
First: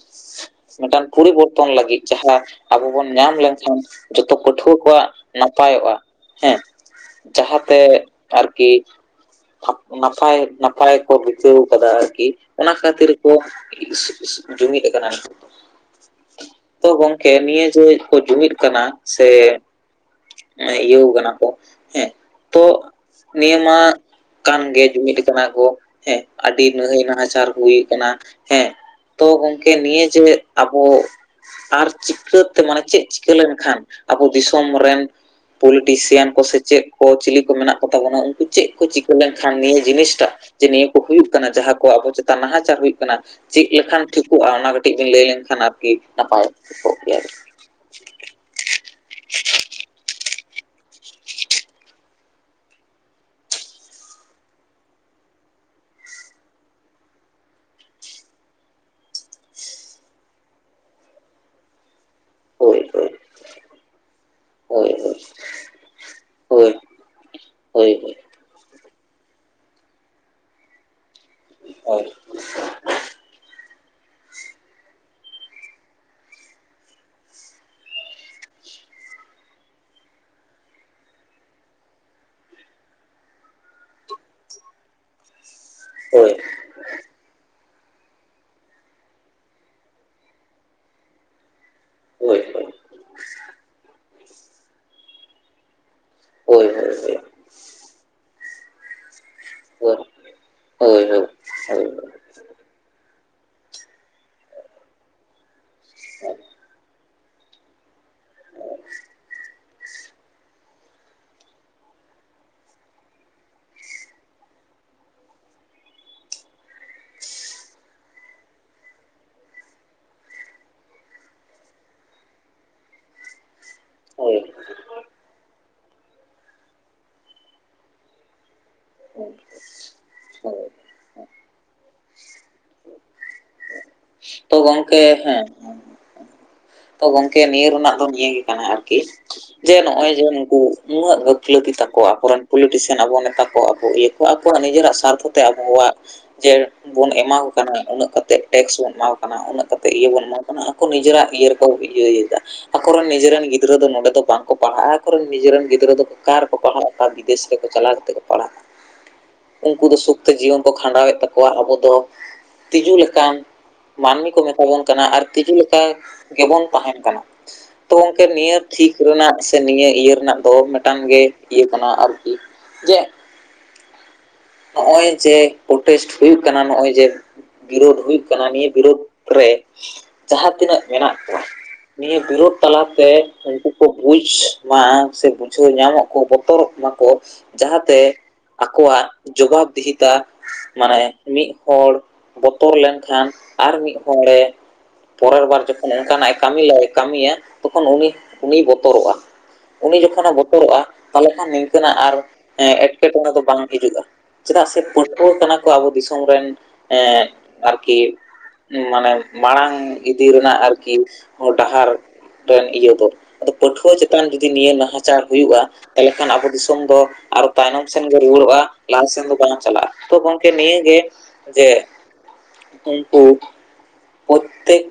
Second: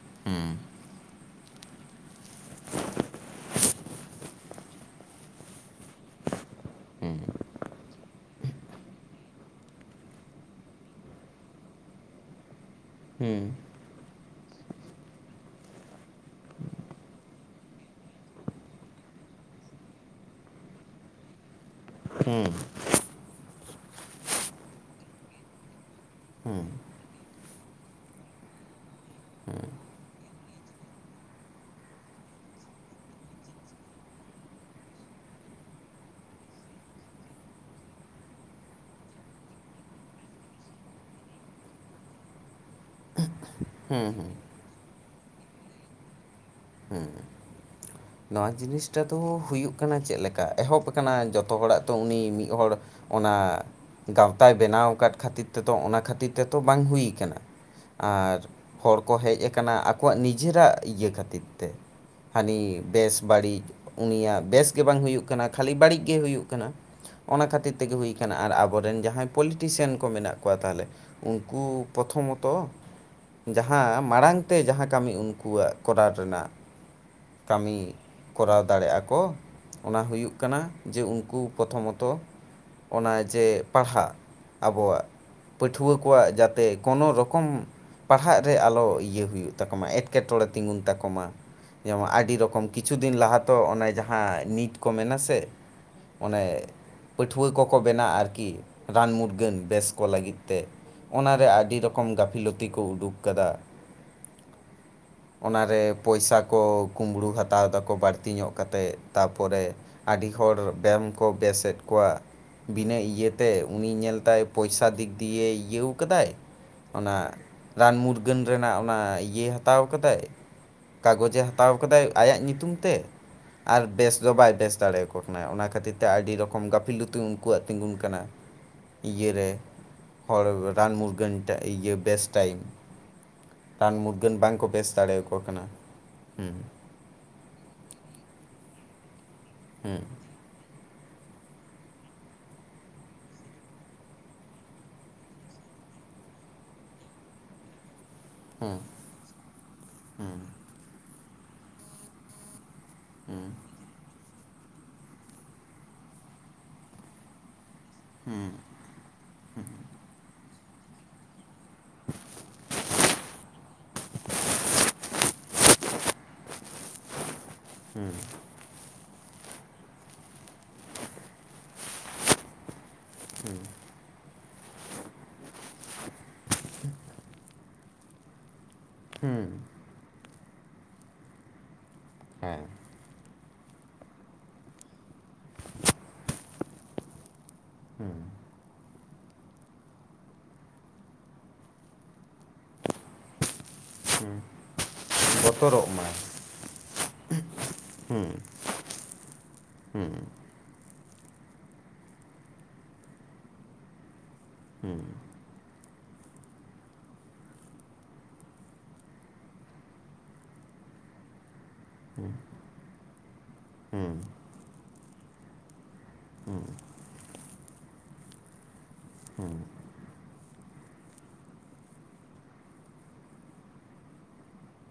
A: ᱢᱤᱫᱴᱟᱝ ᱯᱚᱨᱤᱵᱚᱨᱛᱚᱱ ᱞᱟᱹᱜᱤᱫ ᱡᱟᱦᱟᱸ ᱟᱵᱚ ᱵᱚᱱ ᱧᱟᱢ ᱞᱮᱱᱠᱷᱟᱱ ᱠᱷᱟᱱ ᱡᱚᱛᱚ ᱯᱟᱹᱴᱷᱩᱣᱟᱹ ᱠᱚᱣᱟᱜ ᱱᱟᱯᱟᱭᱚᱜᱼᱟ ᱦᱮᱸ᱾ ᱡᱟᱦᱟᱸ ᱛᱮ ᱟᱨᱠᱤ ᱱᱟᱯᱟᱭ ᱱᱟᱯᱟᱭ ᱠᱚ ᱵᱤᱛᱟᱹᱣ ᱟᱠᱟᱫᱟ ᱟᱨᱠᱤ ᱚᱱᱟ ᱠᱷᱟᱹᱛᱤᱨ ᱠᱚ ᱡᱩᱢᱤᱫ ᱠᱟᱱᱟ ᱫᱚ ᱛᱚ ᱜᱚᱝᱠᱮ ᱱᱤᱭᱟᱹ ᱡᱮ ᱠᱚ ᱡᱩᱢᱤᱫ ᱠᱟᱱᱟ ᱥᱮ ᱤᱭᱟᱹᱣ ᱠᱟᱱᱟ ᱠᱚ ᱦᱮᱸ ᱛᱚ ᱱᱤᱭᱟᱹ ᱢᱟ ᱠᱟᱱ ᱜᱮ ᱡᱩᱢᱤᱫ ᱠᱟᱱᱟ ᱠᱚ ᱦᱮᱸ ᱟᱹᱰᱤ ᱱᱟᱹᱦᱟᱹᱭ ᱱᱟᱦᱟᱪᱟᱨ ᱦᱩᱭ ᱠᱟᱱᱟ ᱦᱮᱸ᱾ ᱛᱚ ᱜᱚᱝᱠᱮ ᱱᱤᱭᱟᱹ ᱡᱮ ᱟᱵᱚ ᱟᱨ ᱪᱤᱠᱟᱹ ᱛᱮ ᱢᱟᱱᱮ ᱪᱮᱫ ᱪᱤᱠᱟᱹ ᱞᱮᱱᱠᱷᱟᱱ ᱟᱵᱚ ᱫᱤᱥᱚᱢ ᱨᱮᱱ ᱯᱚᱞᱤᱴᱤᱥᱤᱭᱟᱱ ᱠᱚ ᱥᱮ ᱪᱮᱫ ᱠᱚ ᱪᱤᱞᱤ ᱠᱚ ᱢᱮᱱᱟᱜ ᱠᱚ ᱛᱟᱵᱚᱱᱟ ᱩᱱᱠᱩ ᱪᱮᱫ ᱠᱚ ᱪᱤᱠᱟᱹ ᱞᱮᱱᱠᱷᱟᱱ ᱱᱤᱭᱟᱹ ᱡᱤᱱᱤᱥᱴᱟᱜ ᱡᱮ ᱱᱤᱭᱟᱹ ᱠᱚ ᱦᱩᱭᱩᱜ ᱠᱟᱱᱟ ᱡᱟᱦᱟᱸ ᱠᱚ ᱟᱵᱚ ᱪᱮᱛᱟᱱ ᱱᱟᱦᱟᱪᱟᱨ ᱦᱩᱭᱩᱜ ᱪᱮᱫ ᱞᱮᱠᱷᱟᱱ ᱴᱷᱤᱠᱚᱜᱼᱟ, ᱚᱱᱟ ᱠᱟᱹᱴᱤᱡ ᱵᱮᱤᱱ ᱞᱟᱹᱭ ᱞᱮᱱᱠᱷᱟᱱ ᱟᱨᱠᱤ ᱱᱟᱯᱟᱭᱚᱜᱼᱟ᱾
B: ᱦᱮᱸ ᱱᱚᱣᱟ ᱡᱤᱱᱤᱥᱴᱟ ᱫᱚ ᱦᱩᱭᱩᱜ ᱠᱟᱱᱟ ᱪᱮᱫ ᱞᱮᱠᱟ ᱮᱦᱚᱵ ᱠᱟᱱᱟ ᱡᱚᱛᱚ ᱦᱚᱲᱟᱜ ᱛᱚ ᱩᱱᱤ ᱢᱤᱫ ᱦᱚᱲ ᱚᱱᱟ ᱜᱟᱶᱛᱟᱭ ᱵᱮᱱᱟᱣ ᱟᱠᱟᱫ ᱠᱷᱟᱹᱛᱤᱨ ᱛᱮᱫᱚ ᱚᱱᱟ ᱠᱷᱟᱹᱛᱤᱨ ᱛᱮᱛᱚ ᱵᱟᱝ ᱦᱩᱭ ᱟᱠᱟᱱᱟ᱾ ᱟᱨ ᱦᱚᱲ ᱠᱚ ᱦᱮᱡ ᱟᱠᱟᱱᱟ ᱟᱠᱚᱣᱟᱜ ᱱᱤᱡᱮᱨᱟᱜ ᱤᱭᱟᱹ ᱠᱷᱟᱹᱛᱤᱨ ᱛᱮ
A: ᱦᱳᱭ
B: ᱦᱟᱹᱱᱤ
A: ᱦᱳᱭ
B: ᱵᱮᱥ ᱵᱟᱹᱲᱤᱡ ᱩᱱᱤᱭᱟᱜ ᱵᱮᱥ ᱜᱮ
A: ᱦᱳᱭ
B: ᱵᱟᱝ ᱦᱩᱭᱩᱜ ᱠᱟᱱᱟ ᱠᱷᱟᱹᱞᱤ ᱵᱟᱹᱲᱤᱡ ᱜᱮ ᱦᱩᱭᱩᱜ
A: ᱦᱳᱭ
B: ᱠᱟᱱᱟ ᱚᱱᱟ ᱠᱷᱟᱹᱛᱤᱨ
A: ᱦᱳᱭ
B: ᱛᱮᱜᱮ ᱦᱩᱭ ᱠᱟᱱᱟ᱾ ᱟᱨ ᱟᱵᱚᱨᱮᱱ ᱡᱟᱦᱟᱸᱭ ᱯᱚᱞᱤᱴᱤᱥᱤᱭᱟᱱ ᱠᱚ ᱢᱮᱱᱟᱜ ᱠᱚᱣᱟ ᱛᱟᱦᱚᱞᱮ ᱩᱱᱠᱩ
A: ᱦᱳᱭ
B: ᱯᱨᱚᱛᱷᱚᱢᱚᱛᱚ ᱛᱚ ᱡᱟᱦᱟᱸ ᱢᱟᱲᱟᱝ ᱛᱮ ᱡᱟᱦᱟᱸ ᱠᱟᱹᱢᱤ ᱩᱱᱠᱩᱣᱟᱜ ᱠᱚᱨᱟᱣ ᱨᱮᱱᱟᱜ ᱠᱟᱹᱢᱤ ᱠᱚᱨᱟᱣ ᱫᱟᱲᱮᱭᱟᱜ ᱟᱠᱚ᱾ ᱚᱱᱟ ᱦᱩᱭᱩᱜ ᱠᱟᱱᱟ ᱡᱮ ᱩᱝᱠᱩ ᱯᱨᱚᱛᱷᱚᱢᱚᱛᱚ᱾ ᱚᱱᱟ ᱡᱮ ᱯᱟᱲᱦᱟᱜ ᱟᱵᱚᱣᱟᱜ ᱯᱟᱹᱴᱷᱩᱣᱟᱹ
A: ᱦᱳᱭ
B: ᱠᱚᱣᱟᱜ ᱡᱟᱛᱮ ᱠᱳᱱᱳ ᱨᱚᱠᱚᱢ ᱯᱟᱲᱦᱟᱜ ᱨᱮ ᱟᱞᱚ ᱤᱭᱟᱹ ᱦᱩᱭᱩᱜ ᱛᱟᱠᱚ ᱢᱟ ᱮᱴᱠᱮᱴᱚᱬᱮ ᱛᱤᱸᱜᱩᱱ ᱛᱟᱠᱚ ᱢᱟ᱾ ᱡᱮᱢᱚᱱ ᱟᱹᱰᱤ
A: ᱦᱳᱭ ᱦᱳᱭ
B: ᱨᱚᱠᱚᱢ
A: ᱦᱳᱭ
B: ᱠᱤᱪᱷᱩ ᱫᱤᱱ ᱞᱟᱦᱟ ᱛᱚ ᱚᱱᱮ ᱡᱟᱦᱟᱸ ᱱᱤᱴ ᱠᱚ ᱢᱮᱱᱟ ᱥᱮ ᱚᱱᱮ
A: ᱦᱳᱭ ᱦᱳᱭ ᱦᱳᱭ
B: ᱯᱟᱹᱴᱷᱩᱣᱟᱹ ᱠᱚᱠᱚ ᱵᱮᱱᱟᱜᱼᱟ ᱟᱨᱠᱤ ᱨᱟᱱ ᱢᱩᱨᱜᱟᱹᱱ ᱵᱮᱥ
A: ᱦᱳᱭ
B: ᱠᱚ ᱞᱟᱹᱜᱤᱫ ᱛᱮ᱾ ᱚᱱᱟᱨᱮ ᱟᱹᱰᱤ
A: ᱦᱳᱭ
B: ᱨᱚᱠᱚᱢ ᱜᱟᱹᱯᱷᱤᱞᱚᱛᱤ ᱠᱚ ᱩᱰᱩᱠ ᱠᱟᱫᱟ᱾ ᱚᱱᱟᱨᱮ ᱯᱚᱭᱥᱟ
A: ᱦᱳᱭ
B: ᱠᱚ ᱠᱩᱢᱵᱽᱲᱩ ᱦᱟᱛᱟᱣ ᱫᱟᱠᱚ ᱵᱟᱹᱲᱛᱤ ᱧᱚᱜ ᱠᱟᱛᱮᱫ ᱛᱟᱯᱚᱨᱮ ᱟᱹᱰᱤ ᱦᱚᱲ ᱵᱮᱢ ᱠᱚ ᱵᱮᱥᱮᱫ ᱠᱚᱣᱟ᱾ ᱵᱤᱱᱟᱹ ᱤᱭᱟᱹᱛᱮ ᱩᱱᱤ ᱧᱮᱞ ᱛᱟᱭ ᱯᱚᱭᱥᱟ ᱫᱤᱠ ᱫᱤᱭᱮ ᱤᱭᱟᱹᱣ ᱠᱟᱫᱟᱭ ᱚᱱᱟ ᱨᱟᱱ ᱢᱩᱨᱜᱟᱹᱱ ᱨᱮᱱᱟᱜ ᱚᱱᱟ ᱤᱭᱟᱹ ᱦᱟᱛᱟᱣ ᱠᱟᱫᱟᱭ᱾ ᱠᱟᱜᱚᱡᱮ ᱦᱟᱛᱟᱣ ᱠᱟᱫᱟᱭ ᱟᱭᱟᱜ ᱧᱩᱛᱩᱢ ᱛᱮ᱾ ᱟᱨ ᱵᱮᱥ ᱫᱚ ᱵᱟᱭ ᱵᱮᱥ ᱫᱟᱲᱮᱭᱟᱠᱚ ᱠᱟᱱᱟᱭ ᱚᱱᱟ ᱠᱷᱟᱹᱛᱤᱨ ᱛᱮ ᱟᱹᱰᱤ ᱨᱚᱠᱚᱢ ᱜᱟᱹᱯᱷᱤᱞᱩᱛᱩ ᱩᱱᱠᱩᱣᱟᱜ ᱛᱤᱸᱜᱩᱱ ᱠᱟᱱᱟ᱾ ᱤᱭᱟᱹᱨᱮ ᱦᱚᱲ ᱨᱟᱱ ᱢᱩᱨᱜᱟᱹᱱ ᱤᱭᱟᱹ ᱵᱮᱥ ᱴᱟᱭᱤᱢ᱾ ᱨᱟᱱ ᱢᱩᱨᱜᱟᱹᱱ
A: ᱛᱚ
B: ᱵᱟᱝᱠᱚ ᱵᱮᱥ
A: ᱜᱚᱝᱠᱮ
B: ᱫᱟᱲᱮᱭᱟᱠᱚ
A: ᱦᱮᱸ
B: ᱠᱟᱱᱟ᱾ ᱦᱩᱸ
A: ᱛᱚ ᱜᱚᱝᱠᱮ ᱱᱤᱭᱟᱹ ᱨᱮᱱᱟᱜ ᱫᱚ ᱱᱤᱭᱟᱹ ᱜᱮ ᱠᱟᱱᱟ ᱟᱨᱠᱤ ᱡᱮ
B: ᱦᱩᱸ
A: ᱱᱚᱜᱼᱚᱭ ᱡᱮ ᱱᱩᱠᱩ ᱱᱩᱱᱟᱹᱜ ᱜᱟᱹᱯᱷᱞᱟᱹᱛᱤ ᱛᱟᱠ ᱟᱠᱨᱮᱱ ᱯᱚᱞᱤᱴᱤᱥᱤᱭᱟᱱ ᱟᱵᱚ ᱱᱮᱛᱟ ᱠᱚ ᱟᱵᱚ ᱤᱭᱟᱹ ᱠᱚ ᱟᱠᱚᱣᱟᱜ ᱱᱤᱡᱮᱨᱟᱜ ᱥᱟᱨᱛᱷᱚ ᱛᱮ ᱟᱵᱚᱣᱟᱜ ᱡᱮ ᱵᱚᱱ ᱮᱢᱟ ᱠᱚ ᱠᱟᱱᱟ ᱩᱱᱟᱹᱜ ᱠᱟᱛ᱾ ᱛᱮ ᱴᱮᱠᱥ
B: ᱦᱩᱸ
A: ᱵᱚᱱ ᱮᱢᱟ ᱠᱚ ᱠᱟᱱᱟ ᱩᱱᱟᱹᱜ ᱠᱟ ᱠᱟᱛᱮᱫ ᱤᱭᱟᱹ ᱵᱚᱱ ᱮᱢᱟ ᱠᱚ ᱠᱟᱱᱟ ᱟᱠᱚ ᱱᱤᱡᱮᱨᱟᱜ ᱤᱭᱟᱹ ᱨᱮᱠᱚ ᱤᱭᱟᱹᱭ ᱫᱟ᱾ ᱟᱠᱚᱨᱮᱱ ᱱᱤᱡᱮᱨᱮᱱ ᱜᱤᱫᱽᱨᱟᱹ ᱫᱚ ᱱᱚᱰᱮ ᱫᱚ ᱵᱟᱝ ᱠᱚ ᱯᱟᱲᱦᱟᱜᱼᱟ ᱟᱠᱚᱨᱮᱱ ᱱᱤᱡᱮᱨᱮᱱ ᱜᱤᱫᱽᱨᱟᱹ ᱫᱚ ᱚᱠᱟ ᱨᱮᱠᱚ ᱯᱟᱲᱦᱟᱜ ᱚᱠᱟ ᱵᱤᱫᱮᱥ ᱨᱮ᱾ ᱠᱚ ᱪᱟᱞᱟᱣ ᱠᱟᱛᱮ ᱠᱚ ᱯᱟᱲᱦᱟᱜᱼᱟ ᱩᱱᱠᱩ ᱫᱚ ᱥᱩᱠᱛᱮ ᱡᱤᱭᱚᱱ ᱠᱚ ᱠᱷᱟᱸᱰᱟᱣᱮᱫ ᱛᱟᱠᱚᱣᱟ ᱟᱵᱚ ᱫᱚ ᱛᱤᱡᱩ ᱞᱮᱠᱟᱱ ᱢᱟᱹᱱᱢᱤ ᱠᱚ ᱢᱮᱛᱟ ᱵᱚᱱ ᱠᱟᱱᱟ ᱟᱨ ᱛᱤᱡᱩ ᱞᱮᱠᱟ ᱜᱮᱵᱚᱱ ᱛᱟᱦᱮᱱ ᱠᱟᱱᱟ᱾ ᱛᱚ
B: ᱦᱩᱸ
A: ᱜᱚᱝᱠᱮ ᱱᱤᱭᱟᱹ ᱛᱷᱤᱠ ᱨᱮᱱᱟᱜ ᱥᱮ ᱱᱤᱭᱟᱹ ᱤᱭᱟᱹ ᱨᱮᱱᱟᱜ ᱫᱚ ᱢᱤᱴᱟᱝ ᱜᱮ ᱤᱭᱟᱹ ᱠᱟᱱᱟ ᱟᱨᱠᱤ, ᱡᱮ
B: ᱦᱩᱸ᱾
A: ᱱᱚᱜᱼᱚᱭ ᱡᱮ ᱯᱨᱳᱴᱮᱥᱴ ᱦᱩᱭᱩᱜ ᱠᱟᱱᱟ ᱱᱚᱜᱼᱚᱭ ᱡᱮ ᱵᱤᱨᱳᱰ ᱦᱩᱭᱩᱜ ᱠᱟᱱᱟ ᱱᱤᱭᱟᱹ ᱵᱤᱨᱩᱫᱽ
B: ᱦᱩᱸ
A: ᱨᱮ ᱡᱟᱦᱟᱸ ᱛᱤᱱᱟᱹᱜ ᱢᱮᱱᱟᱜ ᱠᱚᱣᱟ ᱱᱤᱭᱟᱹ ᱵᱤᱨᱳᱫᱽ
B: ᱦᱮᱸ
A: ᱛᱟᱞᱟ ᱛᱮ ᱩᱱᱠᱩ ᱠᱚ ᱵᱩᱡᱽ ᱢᱟ ᱥᱮ ᱵᱩᱡᱷᱟᱹᱣ ᱧᱟᱢᱟᱠᱚ ᱵᱚ ᱛᱚᱨᱚᱜ ᱢᱟᱠᱚ ᱡᱟᱦᱟᱸᱛᱮ
B: ᱦᱩᱸ
A: ᱟᱠᱚᱣᱟᱜ ᱡᱚᱵᱟᱵᱽ ᱫᱤᱦᱤᱛᱟ ᱢᱟᱱᱮ ᱢᱤᱫ ᱦᱚᱲ ᱵᱚᱛᱚᱨ ᱞᱮᱱᱠᱷᱟᱱ ᱟᱨ ᱢᱤᱫ ᱦᱚᱲᱮ ᱯᱚᱨᱮᱨ ᱵᱟᱨ
B: ᱵᱚᱛᱚᱨᱚᱜ
A: ᱡᱚᱠᱷᱚᱱ
B: ᱢᱟᱭ
A: ᱚᱱᱠᱟᱱᱟᱜᱼᱮ ᱠᱟᱹᱢᱤ ᱞᱟᱹᱭ ᱠᱟᱹᱢᱤᱭᱟ ᱛᱚᱠᱷᱚᱱ ᱩᱱᱤ ᱩᱱᱤᱭ ᱵᱚᱛᱚᱨᱚᱜᱼᱟ᱾ ᱩᱱᱤ
B: ᱦᱩᱸ
A: ᱡᱚᱠᱷᱚᱱᱮ ᱵᱚᱛᱚᱨᱚᱜᱼᱟ ᱛᱟᱞᱦᱮ ᱠᱷᱟᱱ ᱱᱤᱝᱠᱟᱹᱱᱟᱜ ᱟᱨ ᱮᱴᱠᱮᱴᱚᱬᱮ ᱫᱚ ᱵᱟᱝ ᱦᱤᱡᱩᱜᱼᱟ᱾ ᱪᱮᱫᱟᱜ ᱥᱮ
B: ᱦᱩᱸ
A: ᱯᱟᱹᱴᱷᱩᱣᱟᱹ ᱠᱟᱱᱟ ᱠᱚ ᱟᱵᱚ ᱫᱤᱥᱚᱢ ᱨᱮᱱ ᱮᱸ ᱟᱨᱠᱤ ᱢᱟᱱᱮ ᱢᱟᱲᱟᱝ ᱤᱫᱤ ᱨᱮᱱᱟᱜ ᱟᱨᱠᱤ ᱦᱚᱛᱴᱨ ᱰᱟᱦᱟᱨ
B: ᱦᱩᱸ ᱦᱩᱸ
A: ᱨᱮᱱ ᱤᱭᱟᱹ ᱫᱚ᱾ ᱟᱫᱚ ᱯᱟᱹᱴᱷᱩᱣᱟᱹ
B: ᱦᱩᱸ
A: ᱪᱮᱛᱟᱱ ᱡᱩᱫᱤ ᱱᱤᱭᱟᱹ ᱱᱟᱦᱟᱪᱟᱨ ᱦᱩᱭᱩᱜᱼᱟ ᱛᱟᱞᱦᱮ ᱠᱷᱟᱱ ᱟᱵᱚ ᱫᱤᱥᱚᱢ ᱫᱚ ᱟᱨᱚ ᱛᱟᱭᱱᱚᱢ ᱥᱮᱱ ᱜᱮ ᱨᱩᱣᱟᱹᱲᱚᱜᱼᱟ ᱞᱟᱦᱟ ᱥᱮᱱ ᱫᱚ
B: ᱦᱩᱸ ᱦᱩᱸ ᱦᱩᱸ ᱦᱩᱸ
A: ᱵᱟᱝ ᱪᱟᱞᱟᱜᱼᱟ, ᱛᱚ ᱜᱚᱝᱠᱮ ᱱᱤᱭᱟᱹᱜᱮ ᱡᱮ ᱩᱱᱠᱩ ᱯᱨᱚᱛᱛᱮᱠ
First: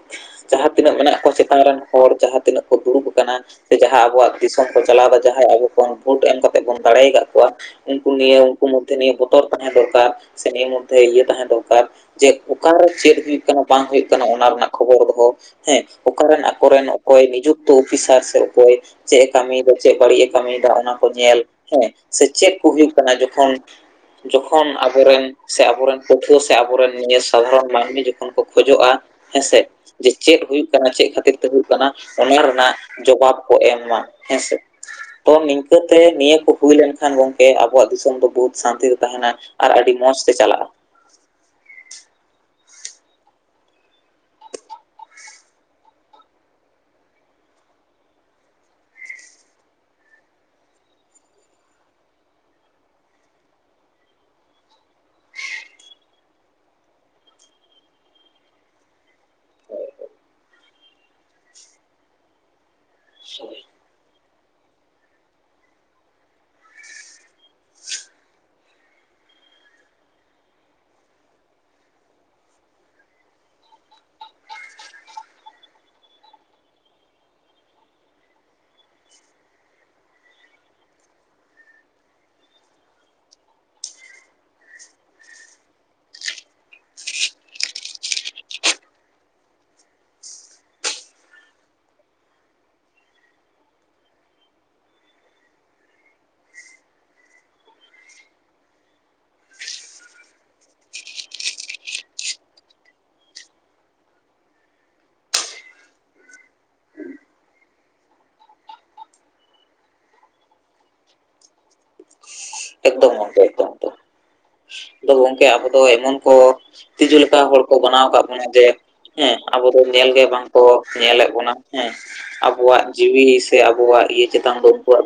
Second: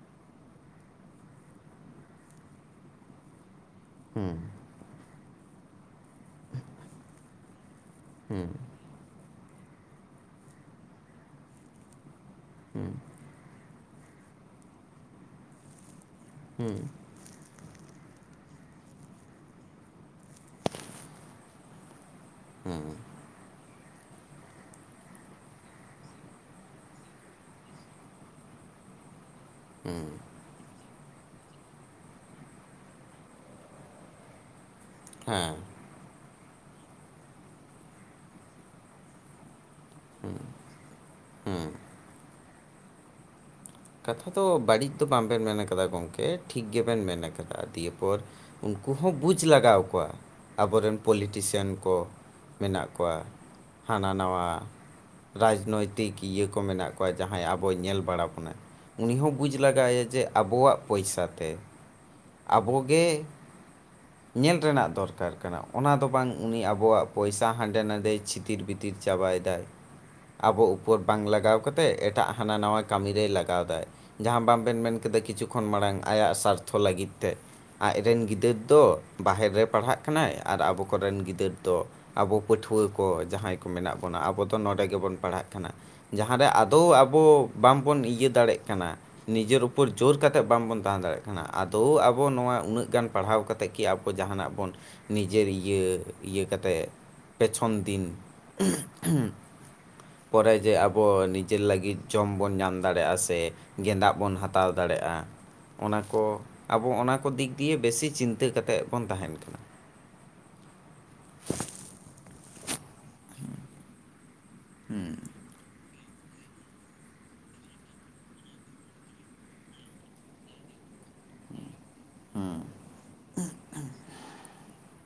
A: ᱡᱟᱦᱟᱸ ᱛᱤᱱᱟᱹᱜ ᱢᱮᱱᱟᱜ ᱠᱚᱣᱟ ᱪᱮᱛᱟᱱ ᱨᱮᱱ ᱦᱚᱲ ᱡᱟᱦᱟᱸ ᱛᱤᱱᱟᱹᱜ ᱠᱚ ᱫᱩᱲᱩᱵ ᱟᱠᱟᱱᱟ ᱥᱮ ᱡᱟᱦᱟᱸ ᱟᱵᱚᱣᱟᱜ ᱫᱤᱥᱚᱢ ᱠᱚ ᱪᱟᱞᱟᱣᱫᱟ ᱡᱟᱦᱟᱸᱭ ᱟᱵᱚ ᱵᱚᱱ ᱵᱷᱳᱴ ᱮᱢ ᱠᱟᱛᱮᱫ ᱵᱚᱱ ᱫᱟᱲᱮ ᱟᱠᱟᱜ ᱠᱚᱣᱟ ᱩᱱᱠᱩ ᱱᱤᱭᱟᱹ ᱩᱱᱠᱩ
B: ᱦᱩᱸ
A: ᱢᱚᱫᱽᱫᱷᱮ ᱱᱤᱭᱟᱹ ᱵᱚᱛᱚᱨ ᱛᱟᱦᱮᱸ ᱫᱚᱨᱠᱟᱨ ᱥᱮ ᱱᱤᱭᱟᱹ ᱢᱚᱫᱽᱫᱷᱮ ᱤᱭᱟᱹ ᱛᱟᱦᱮᱸ ᱫᱚᱨᱠᱟᱨ, ᱡᱮ ᱚᱠᱟᱨᱮ ᱪᱮᱫ ᱦᱩᱭᱩᱜ ᱠᱟᱱᱟ ᱵᱟᱝ ᱦᱩᱭᱩᱜ ᱠᱟᱱᱟ ᱚᱱᱟ ᱨᱮᱱᱟᱜ ᱠᱷᱚᱵᱚᱨ ᱫᱚᱦᱚ ᱦᱮᱸ, ᱚᱠᱟᱨᱮᱱ ᱟᱠᱚᱨᱮᱱ ᱚᱠᱚᱭ ᱱᱤᱡᱩᱠᱛᱚ ᱚᱯᱷᱤᱥᱟᱨ ᱥᱮ ᱚᱠᱚᱭ ᱪᱮᱫ ᱮ ᱠᱟᱹᱢᱤᱭᱮᱫᱟ ᱪᱮᱫ ᱵᱟᱹᱲᱤᱡ ᱮ ᱠᱟᱹᱢᱤᱭᱮᱫᱟ ᱚᱱᱟ ᱠᱚ ᱧᱮᱞ ᱦᱮᱸ, ᱥᱮ ᱪᱮᱫ ᱠᱚ ᱦᱩᱭᱩᱜ ᱠᱟᱱᱟ ᱡᱚ ᱠᱷᱚᱱ ᱡᱚᱠᱷᱚᱱ ᱟᱵᱚᱨᱮᱱ ᱥᱮ ᱟᱵᱚᱨᱮᱱ ᱯᱟᱹᱴᱷᱩᱣᱟᱹ ᱥᱮ ᱟᱵᱚᱨᱮᱱ ᱱᱤᱭᱟᱹ ᱥᱟᱫᱷᱟᱨᱚᱱ ᱢᱟᱹᱱᱢᱤ ᱡᱚᱠᱷᱚᱱ ᱠᱚ ᱠᱷᱚᱡᱚᱜᱼᱟ ᱦᱮᱸ ᱥᱮ?
B: ᱦᱩᱸ ᱦᱩᱸ
A: ᱡᱮ ᱪᱮᱫ ᱦᱩᱭᱩᱜ ᱠᱟᱱᱟ ᱪᱮᱫ ᱠᱷᱟᱹᱛᱤᱨ ᱛᱮ ᱦᱩᱭᱩᱜ ᱠᱟᱱᱟ ᱚᱱᱟ ᱨᱮᱱᱟᱜ ᱡᱚᱵᱟᱵ ᱠᱚ ᱮᱢ ᱢᱟ ᱦᱮᱸᱥᱮ᱾ ᱛᱚ
B: ᱦᱮᱸ
A: ᱱᱤᱝᱠᱟᱹ ᱛᱮ ᱱᱤᱭᱟᱹ ᱠᱚ ᱦᱩᱭ ᱞᱮᱱᱠᱷᱟᱱ ᱜᱚᱝᱠᱮ ᱟᱵᱚᱣᱟᱜ ᱫᱤᱥ ᱥᱚᱢ ᱫᱚ ᱵᱚᱦᱩᱛ ᱥᱟᱱᱛᱤ ᱛᱮ ᱛᱟᱦᱮᱱᱟ ᱟᱨ ᱟᱹᱰᱤ ᱢᱚᱸᱡᱽ ᱛᱮ ᱪᱟᱞᱟᱜᱼᱟ᱾
B: ᱦᱩᱸ ᱠᱟᱛᱷᱟ ᱫᱚ ᱵᱟᱹᱲᱤᱡ ᱫᱚ ᱵᱟᱝᱵᱮᱱ ᱢᱮᱱ ᱟᱠᱟᱫᱟ ᱜᱚᱝᱠᱮ ᱴᱷᱤᱠ ᱜᱮᱵᱮᱱ ᱢᱮᱱ ᱟᱠᱟᱫᱟ ᱫᱤᱭᱮᱯᱚᱨ ᱩᱱᱠᱩ ᱦᱚᱸ ᱵᱩᱡᱽ ᱞᱟᱣ ᱠᱚᱣᱟ ᱟᱵᱚᱨᱮᱱ ᱯᱚᱞᱤᱴᱤᱥᱤᱭᱟᱱ ᱠᱚ ᱢᱮᱱᱟᱜ ᱠᱚᱣᱟ ᱦᱟᱱᱟ ᱱᱟᱣᱟ ᱨᱟᱡᱽᱱᱳᱭᱛᱤᱠ ᱤᱭᱟᱹ ᱠᱚ ᱢᱮᱱᱟᱜ ᱠᱚᱣᱟ ᱡᱟᱦᱟᱸᱭ ᱟᱵᱚᱭ ᱧᱮᱞ ᱵᱟᱲᱟ ᱵᱚᱱᱟᱭ᱾ ᱩᱱᱤ ᱦᱚᱸ ᱵᱩᱡᱽ ᱞᱟᱜᱟᱣᱮᱭᱟ ᱡᱮ ᱟᱵᱚᱣᱟᱜ ᱯᱚᱭᱥᱟ ᱛᱮ ᱟᱵᱚ ᱜᱮ ᱧᱮᱞ ᱨᱮᱱᱟᱜ ᱫᱚᱨᱠᱟᱨ ᱠᱟᱱᱟ, ᱚᱱᱟ ᱫᱚ ᱵᱟᱝ ᱩᱱᱤ ᱟᱵᱚᱣᱟᱜ ᱯᱚᱭᱥᱟ ᱦᱟᱸᱰᱮ ᱱᱟᱰᱮ ᱪᱷᱤᱛᱤᱨ ᱵᱤ ᱛᱤᱨ ᱪᱟᱵᱟᱭᱮᱫᱟᱭ᱾ ᱟᱵᱚ ᱩᱯᱚᱨ ᱵᱟᱝ ᱞᱟᱜᱟᱣ ᱠᱟᱛᱮᱫ ᱮᱴᱟᱜ ᱦᱟᱱᱟ ᱱᱟᱣᱟ ᱠᱟᱹᱢᱤ ᱨᱮᱭ ᱞᱟ ᱜᱟᱣᱫᱟᱭ ᱡᱟᱦᱟᱸ ᱵᱟᱝᱵᱮᱱ ᱢᱮᱱ ᱠᱮᱫᱟ ᱠᱤᱪᱷᱩ ᱠᱷᱚᱱ ᱢᱟᱲᱟᱝ ᱟᱭᱟᱜ ᱥᱟᱨᱛᱷᱚ ᱞᱟᱹᱜᱤᱫ ᱛᱮ᱾ ᱟᱡ ᱨᱮᱱ ᱜᱤᱫᱟᱹᱨ ᱫᱚ ᱵᱟᱦᱮᱨ ᱨᱮ ᱯᱟᱲᱦᱟᱜ ᱠᱟᱱᱟᱭ ᱟᱨ ᱟᱵᱚ ᱠᱚᱨᱮᱱ ᱜᱤᱫᱟᱹᱨ ᱫᱚ ᱟᱵᱚ ᱯᱟᱹᱴᱷᱩᱣᱟᱹ ᱠᱚ ᱡᱟᱦᱟᱸᱭ ᱠᱚ ᱢᱮᱱᱟᱜ ᱵᱚᱱᱟ ᱟᱵᱚ ᱫᱚ ᱱᱚᱰᱮ ᱜᱮᱵᱚᱱ ᱯᱟᱲᱦᱟᱜ ᱠᱟᱱᱟ, ᱡᱟᱦᱟᱸᱨᱮ ᱟᱫᱚᱣ ᱟᱵᱚ ᱵᱟᱝᱵᱚᱱ ᱤᱭᱟᱹ ᱫᱟᱲᱮᱜ ᱠᱟᱱᱟ, ᱱᱤᱡᱮᱨ ᱩᱯᱚᱨ ᱡᱳᱨ ᱠᱟᱛᱮᱫ ᱵᱟᱝᱵᱚᱱ ᱛᱟᱦᱮᱸ ᱫᱟᱲᱮᱜ ᱠᱟᱱᱟ, ᱟᱫᱚᱣ ᱟᱵᱚ ᱱᱚᱣᱟ ᱩᱱᱟᱹᱜ ᱜᱟᱱ ᱯᱟᱲᱦᱟᱣ ᱠᱟᱛᱮᱫ ᱠᱤ ᱟᱵᱚ ᱠᱚ ᱡᱟᱦᱟᱱᱟᱜ ᱵᱚᱱ ᱱᱤᱡᱮᱨ ᱤᱭᱟᱹ ᱤᱭᱟᱹ ᱠᱟᱛᱮᱫ ᱯᱮᱪᱷᱚᱱ ᱫᱤᱱ [unintelligible] ᱯᱚᱨᱮ ᱡᱮ ᱟᱵᱚ ᱱᱤᱡᱮᱨ ᱞᱟᱹᱜᱤᱫ ᱡᱚᱢ ᱵᱚᱱ ᱧᱟᱢ ᱫᱟᱲᱮᱭᱟᱜᱼᱟ ᱥᱮ ᱛᱮ ᱜᱮᱸᱫᱟᱜ ᱵᱚᱱ ᱦᱟᱛᱟᱣ ᱫᱟᱲᱮᱭᱟᱜᱼᱟ᱾ ᱚᱱᱟ ᱠᱚ ᱟᱵᱚ ᱚᱱᱟ ᱠᱚ ᱫᱤᱠ ᱫᱤᱭᱮ ᱵᱮᱥᱤ ᱪᱤᱱᱛᱟᱹ ᱠᱟᱛᱮᱫ ᱵᱚᱱ ᱛᱟᱦᱮᱱ ᱠᱟᱱᱟ ᱾
A: ᱮᱫᱚᱢ ᱜᱚᱢᱠᱮ ᱮᱠᱫᱚᱢ ᱾ ᱟᱫᱚ ᱜᱚᱝᱠᱮ ᱟᱵᱚ ᱫᱚ ᱮᱢᱚᱱ ᱠᱚ ᱛᱤᱡᱩ ᱞᱮᱠᱟ ᱦᱚᱲ ᱠᱚ ᱵᱮᱱᱟᱣ ᱟᱠᱟᱫ ᱵᱚᱱᱟ ᱡᱮ ᱦᱮᱸ ᱟᱵᱚ ᱫᱚ ᱧᱮᱞ ᱜᱮ ᱵᱟᱝ ᱠᱚ ᱧᱮᱞᱮᱫ ᱵᱚᱱᱟ ᱦᱮᱸ ᱾ ᱟᱵᱚᱣᱟᱜ ᱡᱤᱣᱤ ᱥᱮ ᱟᱵᱚᱣᱟᱜ ᱤᱭᱟᱹ ᱪᱮᱛᱟᱱ ᱫᱚ ᱩᱱᱠᱩᱣᱟᱜ ᱫᱚ